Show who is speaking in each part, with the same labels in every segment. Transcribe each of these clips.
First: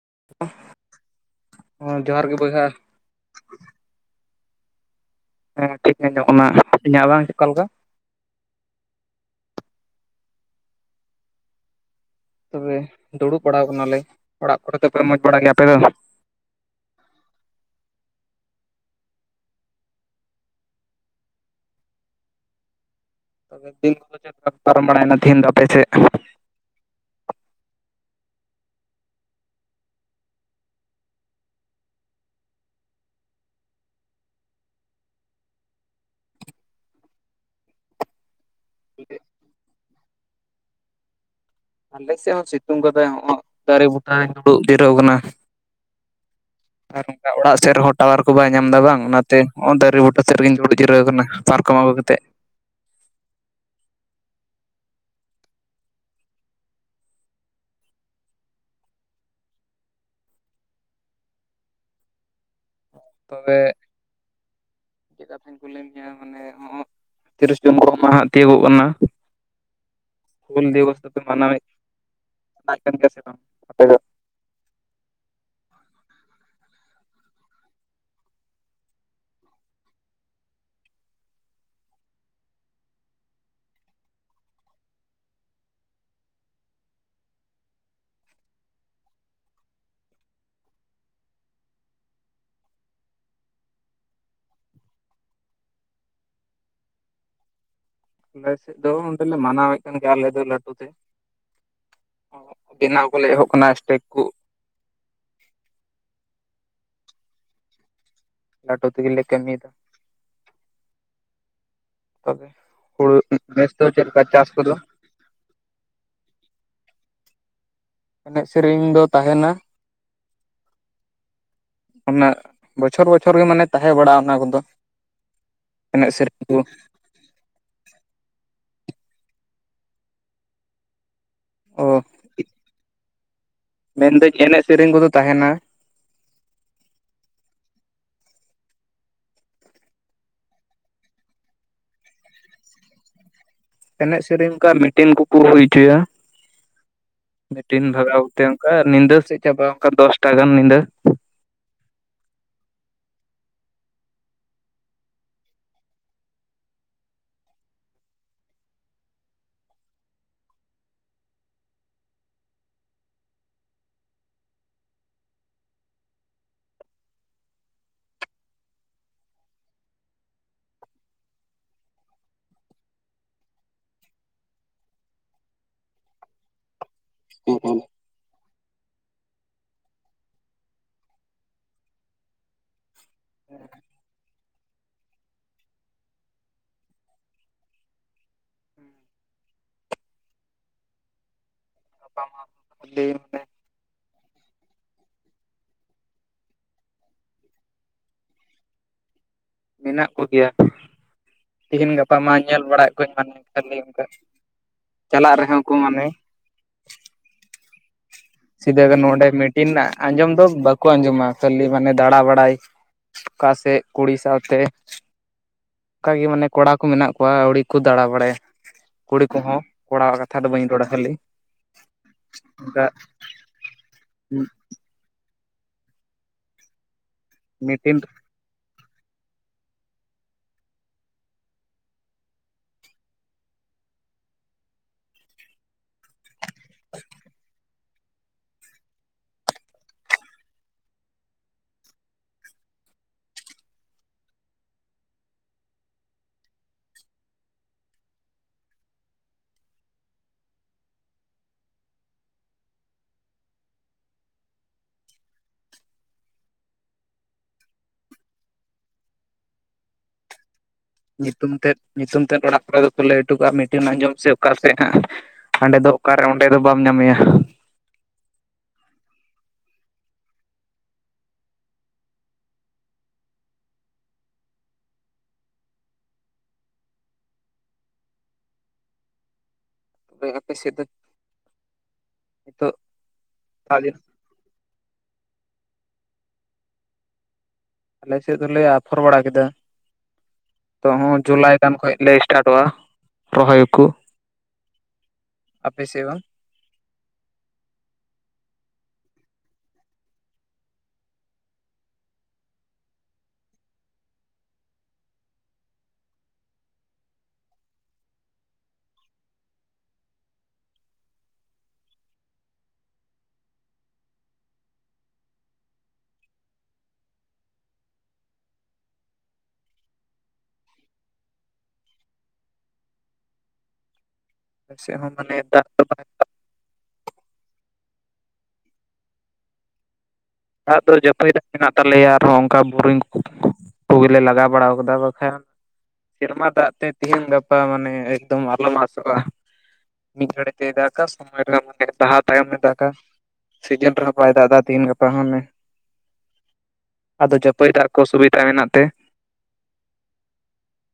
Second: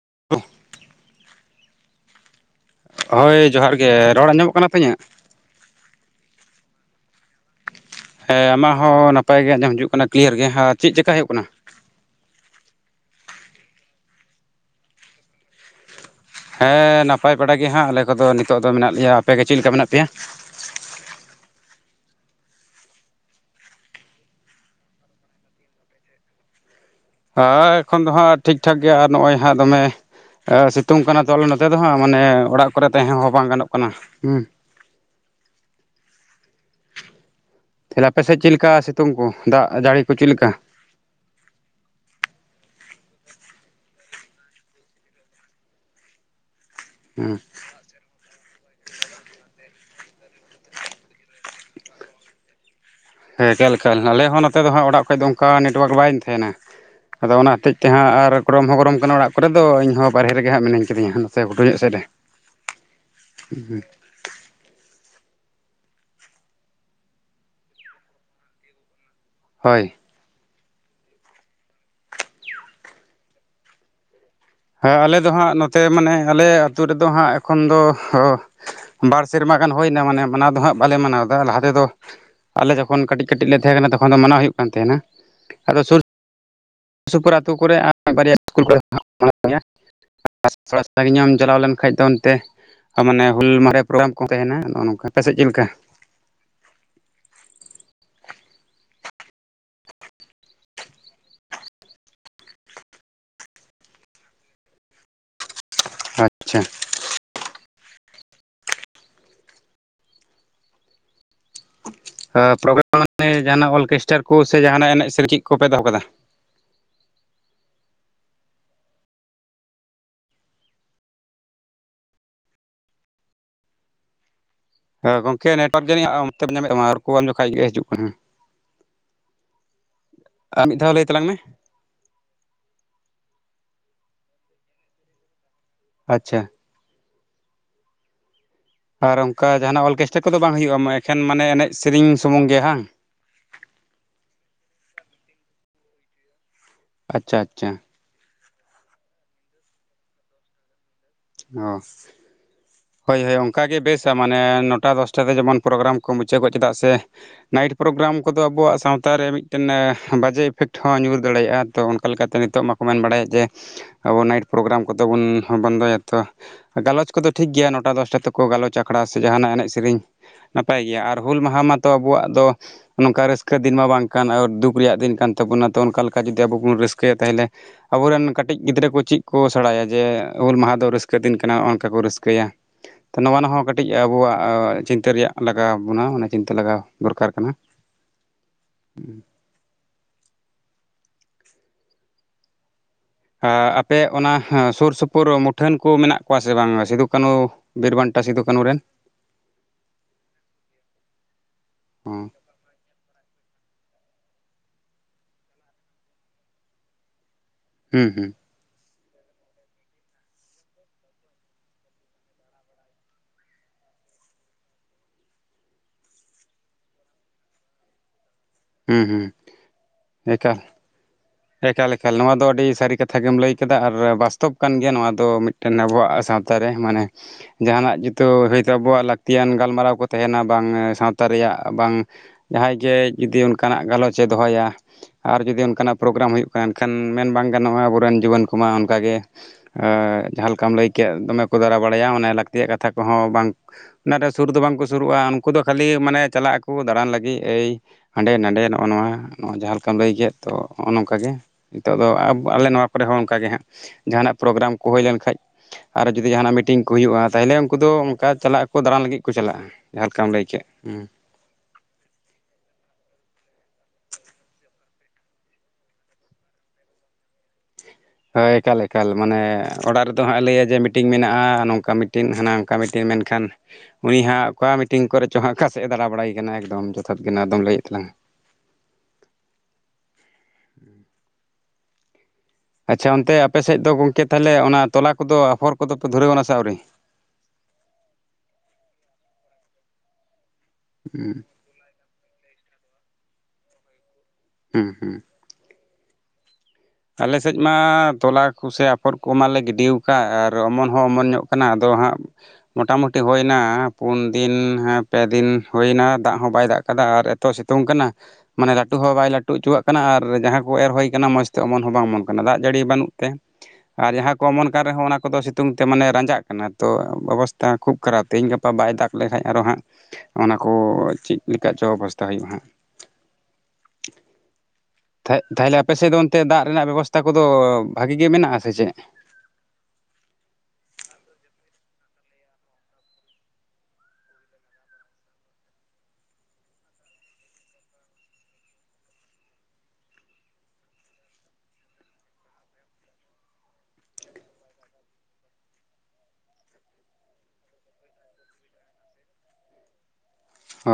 Speaker 1: [unintelligible]
Speaker 2: ᱦᱚᱸ ᱡᱚᱦᱟᱨ ᱜᱮ ᱵᱚᱭᱦᱟ᱾
Speaker 1: ᱦᱳᱭ ᱡᱚᱦᱟᱨ ᱜᱮ, ᱨᱚᱲ ᱟᱸᱡᱚᱢᱚᱜ ᱠᱟᱱᱟ ᱛᱚ ᱤᱧᱟᱜ?
Speaker 2: ᱦᱮᱸ ᱴᱷᱤᱠ ᱟᱡᱚᱢᱚᱜ ᱠᱟᱱᱟ ᱤᱧᱟᱹᱜ ᱵᱟᱝ ᱟᱡᱚᱢᱚᱜ ᱠᱟᱱᱟ, ᱚᱠᱟ ᱞᱮᱠᱟ
Speaker 1: ᱦᱮᱸ ᱟᱢᱟᱜ ᱦᱚᱸ ᱱᱟᱯᱟᱭ ᱜᱮ ᱟᱸᱡᱚᱢ ᱦᱤᱡᱩᱜ ᱠᱟᱱᱟ ᱠᱞᱤᱭᱟᱨ ᱜᱮ ᱪᱮᱫ ᱪᱮᱠᱟ ᱦᱩᱭᱩᱜ ᱠᱟᱱᱟ?
Speaker 2: ᱛᱚᱵᱮ ᱫᱩᱲᱩᱵ ᱵᱟᱲᱟ ᱟᱠᱟᱱᱟᱞᱮ ᱚᱲᱟᱜ ᱠᱚᱨᱮ ᱫᱚᱯᱮ ᱢᱚᱸᱡᱽ ᱵᱟᱲ ᱜᱮᱭᱟ ᱟᱯᱮ ᱫᱚ?
Speaker 1: ᱦᱮᱸ ᱱᱟᱯᱟᱭ ᱵᱟᱲᱟ ᱜᱮ ᱦᱟᱸᱜ ᱟᱞᱮ ᱠᱚᱫᱚ ᱱᱤᱛᱚᱜ ᱫᱚ ᱢᱮᱱᱟᱜ ᱞᱮᱭᱟ᱾ ᱟᱯᱮ ᱜᱮ ᱪᱮᱫ ᱞᱮᱠᱟ ᱢᱮᱱᱟᱜ ᱯᱮᱭᱟ?
Speaker 2: ᱫᱤᱱ ᱠᱚᱫᱚ ᱪᱮᱫ ᱞᱮᱠᱟ ᱯᱟᱨᱚᱢ ᱵᱟᱲᱟᱭ ᱱᱟ ᱫᱤᱱ ᱠᱚᱫᱚ ᱟᱯᱮ ᱥᱮᱫ
Speaker 1: ᱦᱮᱸ ᱮᱠᱷᱚᱱ ᱫᱚ ᱦᱟᱸᱜ ᱴᱷᱤᱠ-ᱴᱷᱟᱠ ᱜᱮᱭᱟ ᱟᱨ ᱱᱚᱜᱼᱚᱭ ᱦᱟᱸᱜ ᱫᱚᱢᱮ ᱥᱤᱛᱩᱝ ᱠᱟᱱᱟ ᱛᱚᱞᱮ ᱱᱚᱛᱮ ᱫᱚ ᱦᱟᱸᱜ ᱢᱟᱱᱮ ᱚᱲᱟᱜ ᱠᱚᱨᱮ ᱛᱟᱦᱮᱸ ᱦᱚᱸ ᱵᱟᱝ ᱜᱟᱱᱚᱜ ᱠᱟᱱᱟ, ᱦᱩ ᱛᱟᱦᱞᱮ ᱟᱯᱮᱥᱮᱜ ᱪᱮᱜ ᱞᱮᱠᱟ ᱥᱤᱛᱩᱝ ᱠᱚ ᱫᱟᱜ ᱡᱟᱹᱲᱤ ᱠᱚ ᱪᱮᱜ ᱞᱮᱠᱟ?
Speaker 2: ᱟᱞᱮ ᱥᱮᱜ ᱦᱚᱸ ᱥᱤᱛᱩᱝ ᱠᱟᱫᱟᱭ ᱦᱚᱸᱜᱼᱚᱜ ᱫᱟᱨᱮ ᱵᱩᱴᱟᱹ ᱨᱮᱧ ᱫᱩᱲᱩᱵ ᱡᱤᱨᱟᱹᱣ ᱠᱟᱱᱟ᱾ ᱟᱨ ᱚᱱᱠᱟ
Speaker 1: ᱦᱮᱸ
Speaker 2: ᱚᱲᱟᱜ ᱥᱮᱜ ᱨᱮᱦᱚᱸ ᱴᱟᱣᱟᱨ ᱠᱚ ᱵᱟᱭ ᱧᱟᱢ ᱮᱫᱟ ᱵᱟᱝ ᱚᱱᱟᱛᱮ ᱱᱚᱱᱛᱮ ᱫᱟᱨᱮ ᱵᱩᱴᱟᱹ ᱥᱮᱫ ᱨᱮᱜᱮᱧ ᱫᱩᱲᱩᱵ ᱡᱤᱨᱟᱹᱣ ᱟᱠᱟᱱᱟ ᱯᱟᱨᱠᱚᱢ ᱟᱹᱜᱩ ᱠᱟᱛᱮᱫ᱾
Speaker 1: ᱦᱮᱸ ᱪᱮᱫ ᱞᱮᱠᱟ ᱟᱞᱮ ᱦᱚᱸ ᱱᱚᱛᱮ ᱫᱚ ᱦᱟᱸᱜ ᱚᱲᱟᱜ ᱠᱷᱚᱡ ᱫᱚ ᱚᱱᱠᱟ ᱱᱮᱴᱣᱟᱨᱠ ᱵᱟᱭ ᱛᱟᱦᱮᱱᱟ᱾ ᱟᱫᱚ ᱚᱱᱟ ᱦᱚᱛᱮᱡ ᱛᱮ ᱦᱟᱸᱜ ᱟᱨ ᱜᱚᱨᱚᱢ ᱦᱚᱸ ᱜᱚᱨᱚᱢ ᱠᱟᱱᱟ ᱚᱲᱟᱜ ᱠᱚᱨᱮ ᱫᱚ ᱤᱧᱦᱚᱸ ᱵᱟᱨᱨᱮ ᱨᱮᱜᱮ ᱦᱟᱜ ᱢᱤᱱᱤᱧ ᱠᱟᱫᱤᱧᱟ ᱱᱚᱛᱮ ᱵᱩᱴᱟᱹ ᱧᱚᱜ ᱥᱮᱫ ᱨᱮᱜᱮ
Speaker 2: ᱛᱚᱵᱮ ᱪᱮᱫ ᱠᱟᱛᱷᱟᱧ ᱠᱩᱞᱟᱹᱭ ᱢᱮᱭᱟ ᱢᱟᱱᱮ ᱱᱚᱜᱼᱚᱭ ᱛᱤᱨᱤᱥᱮ ᱡᱩᱱ ᱠᱚ ᱦᱟᱜ ᱛᱤᱭᱩᱜᱚᱜ ᱠᱟᱱᱟ᱾
Speaker 1: ᱦᱳᱭ
Speaker 2: ᱦᱩᱞ ᱫᱤᱵᱚᱥ ᱫᱚᱯᱮ ᱢᱟᱱᱟᱣᱮᱫ [unintelligible]
Speaker 1: ᱦᱮᱸ ᱟᱞᱮ ᱫᱚ ᱦᱟᱸᱜ ᱱᱚᱛᱮ ᱢᱟᱱᱮ ᱟᱞᱮ ᱟᱹᱛᱩ ᱨᱮᱫᱚ ᱦᱟᱸᱜ ᱮᱠᱷᱚᱱ ᱫᱚ ᱵᱟᱨ ᱥᱮᱨᱢᱟ ᱜᱟᱱ ᱦᱩᱭᱱᱟ ᱢᱟᱱᱮ ᱢᱟᱱᱟᱣ ᱫᱚ ᱦᱟᱸᱜ ᱵᱟᱞᱮ ᱢᱟᱱᱟᱣᱫᱟ ᱞᱟᱦᱟ ᱛᱮᱫᱚ ᱟᱞᱮ ᱡᱚᱠᱷᱚᱱ ᱠᱟᱹᱴᱤᱡ ᱠᱟᱹᱴᱤᱡ ᱞᱮ ᱛᱟᱦᱮᱸ ᱠᱟᱱᱟ ᱛᱚᱠᱷᱚᱱ ᱫᱚ ᱢᱟᱱᱟᱣ ᱦᱩᱭᱩᱜ ᱠᱟᱱ ᱛᱟᱦᱮᱸᱱᱟ ᱟᱫᱚ ᱥᱩᱨ ᱥᱩᱯᱩᱨ ᱟᱹᱛᱩ ᱠᱚᱨᱮ ᱵᱟᱨᱭᱟ ᱤᱥᱠᱩᱞ ᱠᱚᱨᱮ [unintelligible] [unintelligible] ᱥᱟᱺᱜᱤᱧᱚᱜ ᱮᱢ ᱪᱟᱞᱟᱣ ᱞᱮᱱᱠᱷᱟᱡ ᱫᱚ ᱚᱱᱛᱮ ᱢᱟᱱᱮ ᱦᱩᱞ ᱢᱟᱨᱟᱦᱮ ᱯᱨᱳᱜᱨᱟᱢ ᱠᱚ ᱛᱟᱦᱮᱱᱟ ᱱᱚᱝᱠᱟ, ᱟᱯᱮ ᱥᱮᱫ ᱪᱮᱫ ᱞᱮᱠᱟ?
Speaker 2: ᱟᱞᱮ ᱥᱮᱫ ᱫᱚ ᱩᱱᱫᱚᱞᱮ ᱢᱟᱱᱟᱣᱮᱫ ᱠᱟᱱ ᱜᱮᱭᱟ ᱟᱞᱮ ᱫᱚ ᱞᱟᱹᱴᱩ ᱛᱮ᱾ ᱵᱮᱱᱟᱣ ᱠᱚᱞᱮ ᱮᱦᱚᱵ ᱟᱠᱟᱱᱟ ᱥᱴᱮᱠ ᱠᱚ
Speaker 1: ᱟᱪᱪᱷᱟ
Speaker 2: ᱞᱟᱴᱩ ᱛᱮᱜᱮ ᱞᱮ ᱠᱟᱹᱢᱤ ᱭᱮᱫᱟ᱾
Speaker 1: ᱯᱨᱳᱜᱨᱟᱢ ᱨᱮ ᱡᱟᱦᱟᱱᱟᱜ
Speaker 2: ᱪᱮᱫ
Speaker 1: ᱚᱨᱠᱮᱥᱴᱟᱨ
Speaker 2: ᱞᱮᱠᱟ
Speaker 1: ᱠᱚ
Speaker 2: ᱪᱟᱥ
Speaker 1: ᱥᱮ
Speaker 2: ᱠᱚᱫᱚ
Speaker 1: ᱡᱟᱦᱟᱱᱟᱜ ᱮᱱᱮᱡ ᱥᱤᱨᱤᱧ ᱠᱚ ᱪᱮᱫ ᱠᱚᱯᱮ ᱫᱚᱦᱚ ᱠᱟᱫᱟ?
Speaker 2: ᱮᱱᱮᱡ ᱥᱮᱨᱮᱧ ᱫᱚ ᱛᱟᱦᱮᱱᱟ᱾ ᱚᱱᱟ ᱵᱚᱪᱷᱚᱨ ᱵᱚᱪᱷᱚᱨ ᱜᱮ ᱢᱟᱱᱮ ᱛᱟᱦᱮᱸ ᱵᱟᱲᱟᱜᱼᱟ ᱚᱱᱟ ᱠᱚᱫᱚ᱾
Speaker 1: ᱦᱮᱸ ᱜᱚᱢᱠᱮ ᱱᱮᱴᱣᱟᱨᱠ ᱡᱟᱱᱤᱡ
Speaker 2: ᱮᱱᱮᱡ
Speaker 1: ᱧᱟᱢᱮᱫ
Speaker 2: ᱥᱮᱨᱮᱧ ᱠᱚ
Speaker 1: ᱛᱟᱢᱟ ᱟᱨᱦᱚ [unintelligible] ᱟᱨ ᱢᱤᱫ ᱫᱷᱟᱣ ᱞᱟᱹᱭ ᱛᱟᱞᱟᱝ ᱢᱮ
Speaker 2: ᱚ ᱢᱮᱱᱫᱟᱹᱧ ᱮᱱᱮᱡ ᱥᱮᱨᱮᱧ ᱠᱚᱫᱚ ᱛᱟᱦᱮᱱᱟ᱾
Speaker 1: ᱟᱪᱪᱷᱟ ᱟᱨ ᱚᱱᱠᱟ ᱡᱟᱦᱟᱱᱟᱜ ᱚᱨᱠᱮᱥᱴᱨᱟ ᱠᱚᱫᱚ ᱵᱟᱝ ᱦᱩᱭᱩᱜᱼᱟ ᱮᱠᱷᱮᱱ ᱢᱟᱱᱮ ᱮᱱᱮᱡ ᱥᱮᱨᱮᱧ ᱥᱩᱢᱩᱝ ᱜᱮ ᱦᱟᱸᱜ᱾
Speaker 2: ᱮᱱᱮᱡ ᱥᱮᱨᱮᱧᱠᱟ ᱢᱤᱴᱤᱱ ᱠᱚᱠᱚ ᱦᱩᱭ ᱚᱪᱚᱭᱟ
Speaker 1: ᱟᱪᱪᱷᱟ ᱟᱪᱪᱷᱟ
Speaker 2: ᱢᱤᱴᱤᱱ ᱵᱷᱟᱜᱟᱣ ᱛᱮ ᱚᱱᱠᱟ ᱧᱤᱫᱟᱹ ᱥᱮᱫ ᱪᱟᱵᱟᱜᱼᱟ, ᱚᱱᱠᱟ ᱫᱚᱥᱴᱟ ᱜᱟᱱ ᱧᱤᱫᱟᱹ
Speaker 1: ᱚ ᱦᱳᱭ ᱦᱳᱭ ᱚᱱᱠᱟᱜᱮ ᱵᱮᱥᱟ ᱢᱟᱱᱮ ᱱᱚᱴᱟ ᱫᱚᱥᱴᱟ ᱛᱮ ᱡᱮᱢᱚᱱ ᱯᱨᱳᱜᱨᱟᱢ ᱠᱚ ᱢᱩᱪᱟᱹᱫᱚᱜ ᱪᱮᱫᱟᱜ ᱥᱮ ᱱᱟᱭᱤᱴ ᱯᱨᱳᱜᱨᱟᱢ ᱠᱚᱫᱚ ᱟᱵᱚᱣᱟᱜ ᱥᱟᱶᱛᱟ ᱨᱮ ᱢᱤᱫᱴᱮᱱ ᱵᱟᱡᱮ ᱤᱯᱷᱮᱠᱴ ᱦᱚᱸ ᱧᱩᱨ ᱫᱟᱲᱮᱭᱟᱜᱼᱟ ᱛᱚ ᱚᱱᱠᱟ ᱞᱮᱠᱟᱛᱮ ᱱᱤᱛᱚᱜ ᱢᱟᱠᱚ ᱢᱮᱱ ᱵᱟᱲᱟᱭᱮᱫ ᱡᱮ ᱟᱵᱚ ᱱᱟᱭᱤᱴ ᱯᱨᱳᱜᱨᱟᱢ ᱠᱚᱫᱚ ᱵᱚᱱ ᱵᱚᱱᱫᱚᱭᱟ ᱛᱚ ᱜᱟᱞᱚᱪ ᱠᱚᱫᱚ ᱴᱷᱤᱠ ᱜᱮᱭᱟ ᱱᱚᱴᱟ ᱫᱚᱥᱴᱟ ᱛᱮᱠᱚ ᱜᱟᱞᱚᱪ ᱟᱠᱷᱲᱟ ᱥᱮ ᱡᱟᱦᱟᱱᱟᱜ ᱮᱱᱮᱡ ᱥᱮᱨᱮᱧ ᱱᱟᱯᱟᱭ ᱜᱮᱭᱟ ᱟᱨ ᱦᱩᱞ ᱢᱟᱦᱟ ᱢᱟᱛᱚ ᱟᱵᱚᱣᱟᱜ ᱫᱚ ᱱᱚᱝᱠᱟ ᱨᱟᱹᱥᱠᱟᱹ ᱫᱤᱱ ᱢᱟ ᱵᱟᱝ ᱠᱟᱱ ᱟᱨ ᱫᱩᱠ ᱨᱮᱭᱟᱜ ᱫᱤᱱ ᱠᱟᱱ ᱛᱟᱵᱚᱱᱟ ᱛᱚ, ᱚᱱᱠᱟ ᱞᱮᱠᱟ ᱡᱩᱫᱤ ᱟᱵᱚ ᱵᱚᱱ ᱨᱟᱹᱥᱠᱟᱹᱭᱟ ᱛᱟᱦᱚᱞᱮ ᱟᱵᱚᱨᱮᱱ ᱠᱟᱹᱴᱤᱡ ᱜᱤᱫᱽᱨᱟᱹ ᱠᱚ ᱪᱮᱫ ᱠᱚ ᱥᱮᱬᱟᱭᱟ ᱡᱮ ᱦᱩᱞ ᱢᱟᱦᱟ ᱫᱚ ᱨᱟᱹᱥᱠᱟᱹ ᱨᱟᱹᱥᱠᱟᱹ ᱫᱤᱱ ᱠᱟᱱᱟ ᱦᱚᱸ ᱚᱱᱠᱟ ᱠᱚ ᱨᱟᱹᱥᱠᱟᱹᱭᱟ᱾ ᱛᱚ ᱱᱚᱣᱟ ᱨᱮᱱᱟᱜ ᱦᱚᱸᱚᱸ ᱠᱟᱹᱴᱤᱡ ᱟᱵᱚᱣᱟᱜ ᱪᱤᱱᱛᱟᱹ ᱨᱮᱭᱟᱜ ᱞᱟᱜᱟᱣ ᱵᱚᱱᱟ ᱚᱱᱟ ᱪᱤᱱᱛᱟᱹ ᱞᱟᱜᱟᱣ ᱫᱚᱨᱠᱟᱨ ᱠᱟᱱᱟ᱾
Speaker 2: [inaudible]
Speaker 1: [inaudible]
Speaker 2: ᱵᱟᱝ ᱢᱟ ᱥᱮᱢ
Speaker 1: ᱟᱯᱮ ᱚᱱᱟ ᱥᱩᱨ ᱥᱩᱯᱩᱨ ᱢᱩᱴᱷᱟᱹᱱ ᱠᱚ ᱢᱮᱱᱟᱜ ᱠᱚᱣᱟ ᱥᱮ ᱵᱟᱝ ᱥᱤᱫᱩ ᱠᱟᱹᱱᱩ ᱵᱤᱨᱵᱟᱱᱴᱟ ᱥᱤᱫᱩ ᱠᱟᱹᱱᱩ ᱨᱮᱱ
Speaker 2: ᱢᱮᱱᱟᱜ ᱠᱚ ᱜᱮᱭᱟ ᱛᱮᱤᱦᱮᱧ
Speaker 1: ᱚ
Speaker 2: ᱜᱟᱯᱟ ᱢᱟ ᱧᱮᱞ ᱵᱟᱲᱟᱭᱮᱫ ᱠᱚᱣᱟᱹᱧ ᱢᱟᱱᱮ ᱠᱷᱟᱹᱞᱤ ᱚᱱᱠᱟ ᱪᱟᱞᱟᱜ ᱨᱮᱦᱚᱸ ᱠᱚ ᱢᱟᱱᱮ [inaudible]
Speaker 1: ᱦᱩᱸ ᱦᱩᱸ
Speaker 2: ᱥᱤᱫᱩ ᱠᱟᱹᱱᱩ ᱱᱚᱰᱮ ᱢᱤᱴᱤᱤᱱ ᱱᱟᱜ ᱟᱸᱡᱚᱢ ᱫᱚ ᱵᱟᱠᱚ ᱟᱸᱡᱚᱢᱟ ᱠᱷᱟᱹᱞᱤ ᱢᱟᱱᱮ ᱫᱟᱬᱟ ᱵᱟᱲᱟᱭ ᱚᱠᱟ ᱥᱮᱫ ᱠᱩᱲᱤ ᱥᱟᱶᱛᱮ ᱚᱱᱠᱟᱜ ᱜᱮ ᱢᱟᱱᱮ ᱠᱚᱲᱟ ᱠᱚ ᱢᱮᱱᱟᱜ ᱠᱚᱣᱟ ᱟᱹᱣᱲᱤ ᱠᱚ ᱫᱟᱬᱟ ᱵᱟᱲᱟᱭᱟ ᱠᱩᱲᱤ ᱠᱚᱦᱚᱸ ᱠᱚᱲᱟᱣᱟᱜ ᱠᱟᱛᱷᱟ ᱫᱚ
Speaker 1: ᱮᱠᱟᱞ
Speaker 2: ᱵᱟᱹᱧ ᱨᱚᱲᱟ ᱠᱷᱟᱹᱞᱤ
Speaker 1: ᱮᱠᱟᱞ ᱮᱠᱟᱞ ᱱᱚᱣᱟ ᱫᱚ ᱟᱹᱰᱤ
Speaker 2: ᱚᱱᱠᱟ
Speaker 1: ᱥᱟᱹᱨᱤ ᱠᱟᱛᱷᱟ ᱜᱮᱢ ᱞᱟᱹᱭ ᱠᱮᱫᱟ ᱟᱨ ᱵᱟᱥᱛᱚᱵ ᱠᱟᱱ ᱜᱮᱭᱟ ᱱᱚᱣᱟ ᱫᱚ ᱢᱤᱫᱴᱮᱱ ᱟᱵᱚᱣᱟᱜ ᱥᱟᱶᱛᱟ ᱨᱮ ᱢᱟᱱᱮ ᱡᱟᱦᱟᱱᱟᱜ
Speaker 2: ᱢᱤᱴᱤᱱ
Speaker 1: ᱡᱩ ᱛᱚ ᱦᱚᱳᱭᱛᱚ ᱟᱵᱚᱣᱟᱜ ᱞᱟᱹᱠᱛᱤᱭᱟᱱ ᱜᱟᱞᱢᱟᱨᱟᱣ ᱠᱚ ᱛᱟᱦᱮᱸᱱᱟ ᱵᱟᱝ ᱥᱟᱶᱛᱟ ᱨᱮᱭᱟᱜ ᱵᱟᱝ ᱡᱟᱦᱟᱸᱭ ᱜᱮ ᱡᱩᱫᱤ ᱩᱱ ᱚᱱᱠᱟᱱᱟᱜ ᱜᱟᱞᱚᱪ ᱮ ᱫᱚᱦᱚᱭᱟ ᱟᱨ ᱡᱩᱫᱤ ᱚᱱᱠᱟᱱᱟᱜ ᱯᱨᱳᱜᱨᱟᱢ ᱦᱩᱭᱩᱜ ᱠᱟᱱ ᱠᱷᱟᱱ ᱢᱮᱱ ᱵᱟᱝ ᱱᱚᱣᱟ ᱟᱵᱚᱨᱮᱱ ᱡᱩᱣᱟᱹᱱ ᱠᱚᱢᱟ ᱚᱱᱠᱟᱜ ᱜᱮ ᱟᱸ ᱡᱟᱦᱟᱸ ᱞᱮᱠᱟᱢ ᱞᱟᱹᱭ ᱠᱮᱫ ᱫᱚᱢᱮ ᱠᱚ ᱫᱟᱨᱟ ᱵᱟᱲᱟᱭᱟ ᱚᱱᱮ ᱞᱟᱹᱠᱛᱤᱭᱟᱜ ᱠᱟᱛᱷᱟ ᱠᱚᱦᱚᱸ ᱵᱟᱝ ᱚᱱᱟᱨᱮ ᱥᱩᱨ ᱫᱚ ᱵᱟᱝᱠᱚ ᱥᱩᱨᱩᱜᱼᱟ ᱩᱱᱠᱩ ᱫᱚ ᱠᱷᱟᱹᱞᱤ ᱢᱟᱱᱮ ᱪᱟᱞᱟᱜ ᱟᱠᱚ ᱫᱟᱬᱟᱱ ᱞᱟᱹᱜᱤᱫ ᱮᱭ ᱦᱟᱸᱰᱮ ᱱᱟᱰᱮ ᱱᱚᱜᱼᱚ ᱱᱚᱣᱟ ᱱᱚᱭ ᱡᱟᱦᱟᱸ ᱞᱮᱠᱟᱢ ᱞᱟᱹᱭ ᱠᱮᱫ ᱛᱚ ᱦᱚᱸᱜ-ᱚ ᱱᱚᱝᱠᱟ ᱜᱮ ᱱᱤᱛᱚᱜ ᱫᱚ ᱟᱹᱵᱚ ᱟᱵ ᱟᱞᱮ ᱱᱚᱣᱟ ᱠᱚᱨᱮ ᱦᱚᱸ ᱚᱱᱠᱟᱜᱮ ᱦᱟᱸᱜ ᱡᱟᱦᱟᱸᱱᱟᱜ ᱯᱨᱳᱜᱨᱟᱢ ᱠᱚ ᱦᱩᱭ ᱞᱮᱱ ᱠᱷᱟᱡ ᱟᱨ ᱡᱩᱫᱤ ᱡᱟᱦᱟᱸᱱᱟᱜ ᱢᱤᱴᱤᱝ ᱠᱚ ᱦᱩᱭᱩᱜᱼᱟ ᱛᱟᱦᱚᱞᱮ ᱩᱱᱠᱩ ᱫᱚ ᱚᱱᱠᱟ ᱪᱟᱞᱟᱜ ᱟᱠᱚ ᱫᱟᱬᱟᱱ ᱞᱟᱹᱜᱤᱫ ᱠᱚ ᱪᱟᱞᱟᱜᱼᱟ ᱡᱟᱦᱟᱸ ᱞᱮᱠᱟᱢ ᱞᱟᱹᱭ ᱠᱮᱜ ᱦᱸ
Speaker 2: ᱧᱩᱛᱩᱢ ᱛᱮᱫ ᱧᱩᱛᱩᱢ ᱛᱮᱫ ᱚᱲᱟᱜ ᱠᱚᱨᱮ ᱞᱟᱹᱭ ᱦᱚᱴᱚ ᱠᱟᱜᱼᱟ ᱢᱤᱴᱤᱝ ᱟᱸᱡᱚᱢ ᱥᱮ ᱚᱠᱟ ᱥᱮᱫ ᱦᱟᱸᱜ ᱦᱟᱸᱰᱮ ᱫᱚ ᱚᱠᱟᱨᱮ ᱚᱸᱰᱮ ᱫᱚ ᱵᱟᱢ ᱧᱟᱢᱮᱭᱟ [inaudible]
Speaker 1: ᱦᱳᱭ ᱮᱠᱟᱞ ᱮᱠᱟᱞ ᱢᱟᱱᱮ ᱚᱲᱟᱜ ᱨᱮᱫᱚ ᱦᱟᱸᱜᱼᱮ ᱞᱟᱹᱭᱟ ᱡᱮ ᱢᱤᱴᱤᱝ ᱢᱮᱱᱟᱜᱼᱟ ᱱᱚᱝᱠᱟ ᱢᱤᱴᱤᱝ ᱦᱟᱱᱮᱸ ᱦᱟᱝᱠᱟ ᱢᱤᱴᱤᱝ ᱢᱮᱱᱠᱷᱟᱱ ᱩᱱᱤ ᱦᱟᱸᱜ ᱚᱠᱟ ᱢᱤᱴᱤᱝ ᱠᱚᱨᱮ ᱪᱚ ᱦᱟᱸᱜ ᱚᱠᱟ ᱥᱮᱫ ᱮ ᱫᱟᱬᱟ ᱵᱟᱲᱟᱭ ᱠᱟᱱᱟ ᱮᱫᱚᱢ ᱡᱚᱛᱷᱟᱛ ᱜᱮ ᱮᱠᱚᱢ ᱞᱟᱹᱭᱮᱛ ᱛᱟᱞᱟᱝᱟ
Speaker 2: ᱛᱚᱵᱮ ᱟᱯᱮ ᱥᱮ ᱫᱚ ᱾
Speaker 1: ᱟᱪᱪᱷᱟ ᱚᱱᱛᱮ ᱟᱯᱮ
Speaker 2: ᱫᱟᱜ
Speaker 1: ᱥᱮᱫ ᱫᱚ
Speaker 2: ᱫᱤᱱ
Speaker 1: ᱜᱚᱝᱠᱮ ᱛᱟᱦᱚᱞᱮ ᱚᱱᱟ ᱛᱚᱞᱟ ᱠᱚᱫᱚ ᱟᱯᱷᱚᱨ ᱠᱚᱫᱚ ᱯᱮ ᱫᱷᱩᱨᱟᱹᱣᱱᱟ ᱥᱮ ᱟᱹᱣᱨᱤ
Speaker 2: ᱟᱞᱮ ᱥᱮᱫ ᱫᱚᱞᱮ ᱟᱯᱷᱚᱨ ᱵᱟᱲᱟ ᱠᱮᱫᱟ ᱛᱟ ᱦᱚᱸ
Speaker 1: ᱦᱩᱸ
Speaker 2: ᱡᱩᱞᱟᱭ ᱪᱮᱛᱟᱱ ᱠᱷᱚᱡ ᱞᱮ ᱥᱴᱟᱴᱼᱟ ᱨᱚᱦᱚᱭ ᱠᱚ
Speaker 1: ᱦᱩᱸ ᱦᱩᱸ
Speaker 2: ᱟᱯᱮ ᱥᱮ ᱵᱟᱝ
Speaker 1: ᱟᱞᱮ ᱥᱮᱫ ᱢᱟ ᱛᱚᱞᱟ ᱠᱚᱥᱮ ᱟᱯᱚᱨ ᱠᱚ ᱢᱟᱞᱮ ᱜᱤᱰᱤ ᱟᱠᱟᱫ ᱟᱨ ᱚᱢᱚᱱ ᱦᱚᱸ ᱚᱢᱚᱱ ᱧᱚᱜ ᱠᱟᱱᱟ ᱟᱫᱚ ᱦᱟᱸᱜ ᱢᱚᱴᱟᱢᱩᱴᱤ ᱦᱩᱭᱱᱟ ᱯᱩᱱ ᱫᱤᱱ ᱦᱮᱸ ᱯᱮ ᱫᱤᱱ ᱦᱩᱭᱱᱟ ᱫᱟᱜ ᱦᱚᱸ ᱵᱟᱭ ᱫᱟᱜ ᱠᱟᱫᱟ ᱟᱨ ᱮᱛᱚ ᱥᱤᱛᱩᱝ ᱠᱟᱱᱟ ᱢᱟᱱᱮ ᱞᱟᱹᱴᱩ ᱦᱚᱸ ᱵᱟᱭ ᱞᱟᱹᱴᱩ ᱚᱪᱚᱣᱟᱜ ᱠᱟᱱᱟ ᱟᱨ ᱡᱟᱦᱟᱸ ᱠᱚ ᱮᱨ ᱦᱩᱭ ᱠᱟᱱᱟ ᱢᱚᱸᱡᱽ ᱛᱮ ᱚᱢᱚᱱ ᱦᱚᱸ ᱵᱟᱝ ᱚᱢᱚᱱ ᱠᱟᱱᱟ ᱫᱟᱜ ᱡᱟᱹᱲᱤ ᱵᱟᱹᱱᱩᱜ ᱛᱮ ᱟᱨ ᱡᱟᱦᱟᱸ ᱠᱚ ᱚᱢᱚᱱ ᱠᱟᱱ ᱨᱮᱦᱚᱸ ᱚᱱᱟ ᱠᱚᱫᱚ ᱥᱤᱛᱩᱝ ᱛᱮ ᱢᱟᱱᱮ ᱨᱟᱸᱡᱟᱜ ᱠᱟᱱᱟ ᱛᱚ ᱚᱵᱚᱥᱛᱷᱟ ᱠᱷᱩᱵ ᱠᱷᱟᱨᱟᱯ ᱛᱮᱦᱮᱧ ᱜᱟᱯᱟ ᱵᱟᱭ ᱫᱟᱜᱽ ᱞᱮ ᱦᱟᱸᱜ ᱟᱨᱚ ᱦᱟᱸᱜ ᱚᱱᱟ ᱠᱚ ᱪᱮᱫ ᱞᱮᱠᱟ ᱪᱚ ᱚᱵᱚᱥᱛᱷᱟ ᱦᱩᱭᱩᱜᱼᱟ ᱦᱟᱸᱜ
Speaker 2: ᱟᱯᱮ ᱥᱮᱫ ᱦᱚᱸ ᱢᱟᱱᱮ
Speaker 1: ᱛᱟᱦᱮ
Speaker 2: ᱫᱟᱜ
Speaker 1: ᱛᱟᱦᱞᱮ ᱟᱯᱮ
Speaker 2: ᱵᱟᱭ
Speaker 1: ᱥᱮᱫ ᱫᱚ ᱚᱱᱛᱮ ᱫᱟᱜ ᱨᱮᱱᱟᱜ ᱵᱮᱵᱚᱥᱛᱷᱟ ᱠᱚᱫᱚ ᱵᱷᱟᱹᱜᱤ ᱜᱮ ᱢᱮᱱᱟᱜᱼᱟ ᱥᱮ ᱪᱮᱫ
Speaker 2: ᱫᱟᱜ ᱫᱚ ᱡᱟᱹᱯᱤᱫ ᱫᱟᱜ ᱢᱮᱱᱟᱜ ᱛᱟᱞᱮᱭᱟ ᱟᱨᱦᱚᱸ ᱚᱱᱠᱟ ᱵᱳᱨᱤᱝ ᱠᱚ ᱯᱩᱭ ᱞᱮ ᱞᱟᱜᱟᱣ ᱵᱟᱲᱟ ᱟᱠᱟᱫᱟ ᱵᱟᱠᱷᱟᱱ ᱥᱮᱨᱢᱟ ᱫᱟᱜ ᱛᱮ ᱛᱤᱦᱮᱧ ᱜᱟᱯᱟ ᱢᱟᱱᱮ ᱮᱠᱫᱚᱢ ᱟᱞᱚᱢ ᱟᱥᱚᱜᱼᱟ ᱢᱤᱫ ᱜᱟᱹᱲᱤ ᱛᱮ ᱫᱟᱜᱼᱟ ᱥᱚᱢᱚᱭ ᱨᱮ ᱢᱟᱱᱮ ᱫᱟᱦᱟ ᱛᱟᱭᱚᱢ ᱫᱟᱜᱼᱟ ᱥᱤᱡᱮᱱ ᱨᱮᱦᱚᱸ ᱵᱟᱭ ᱫᱟᱜᱼᱟ ᱫᱟ ᱫᱤᱱ ᱜᱟ ᱯᱟᱲᱦᱟᱣ ᱢᱮ ᱟᱫᱚ ᱡᱟᱯᱟᱡ ᱫᱟᱜ ᱠᱚ ᱥᱩᱨᱩᱭ ᱛᱟᱦᱮᱸᱱᱟᱜ ᱛᱮ ᱾
Speaker 1: ᱚ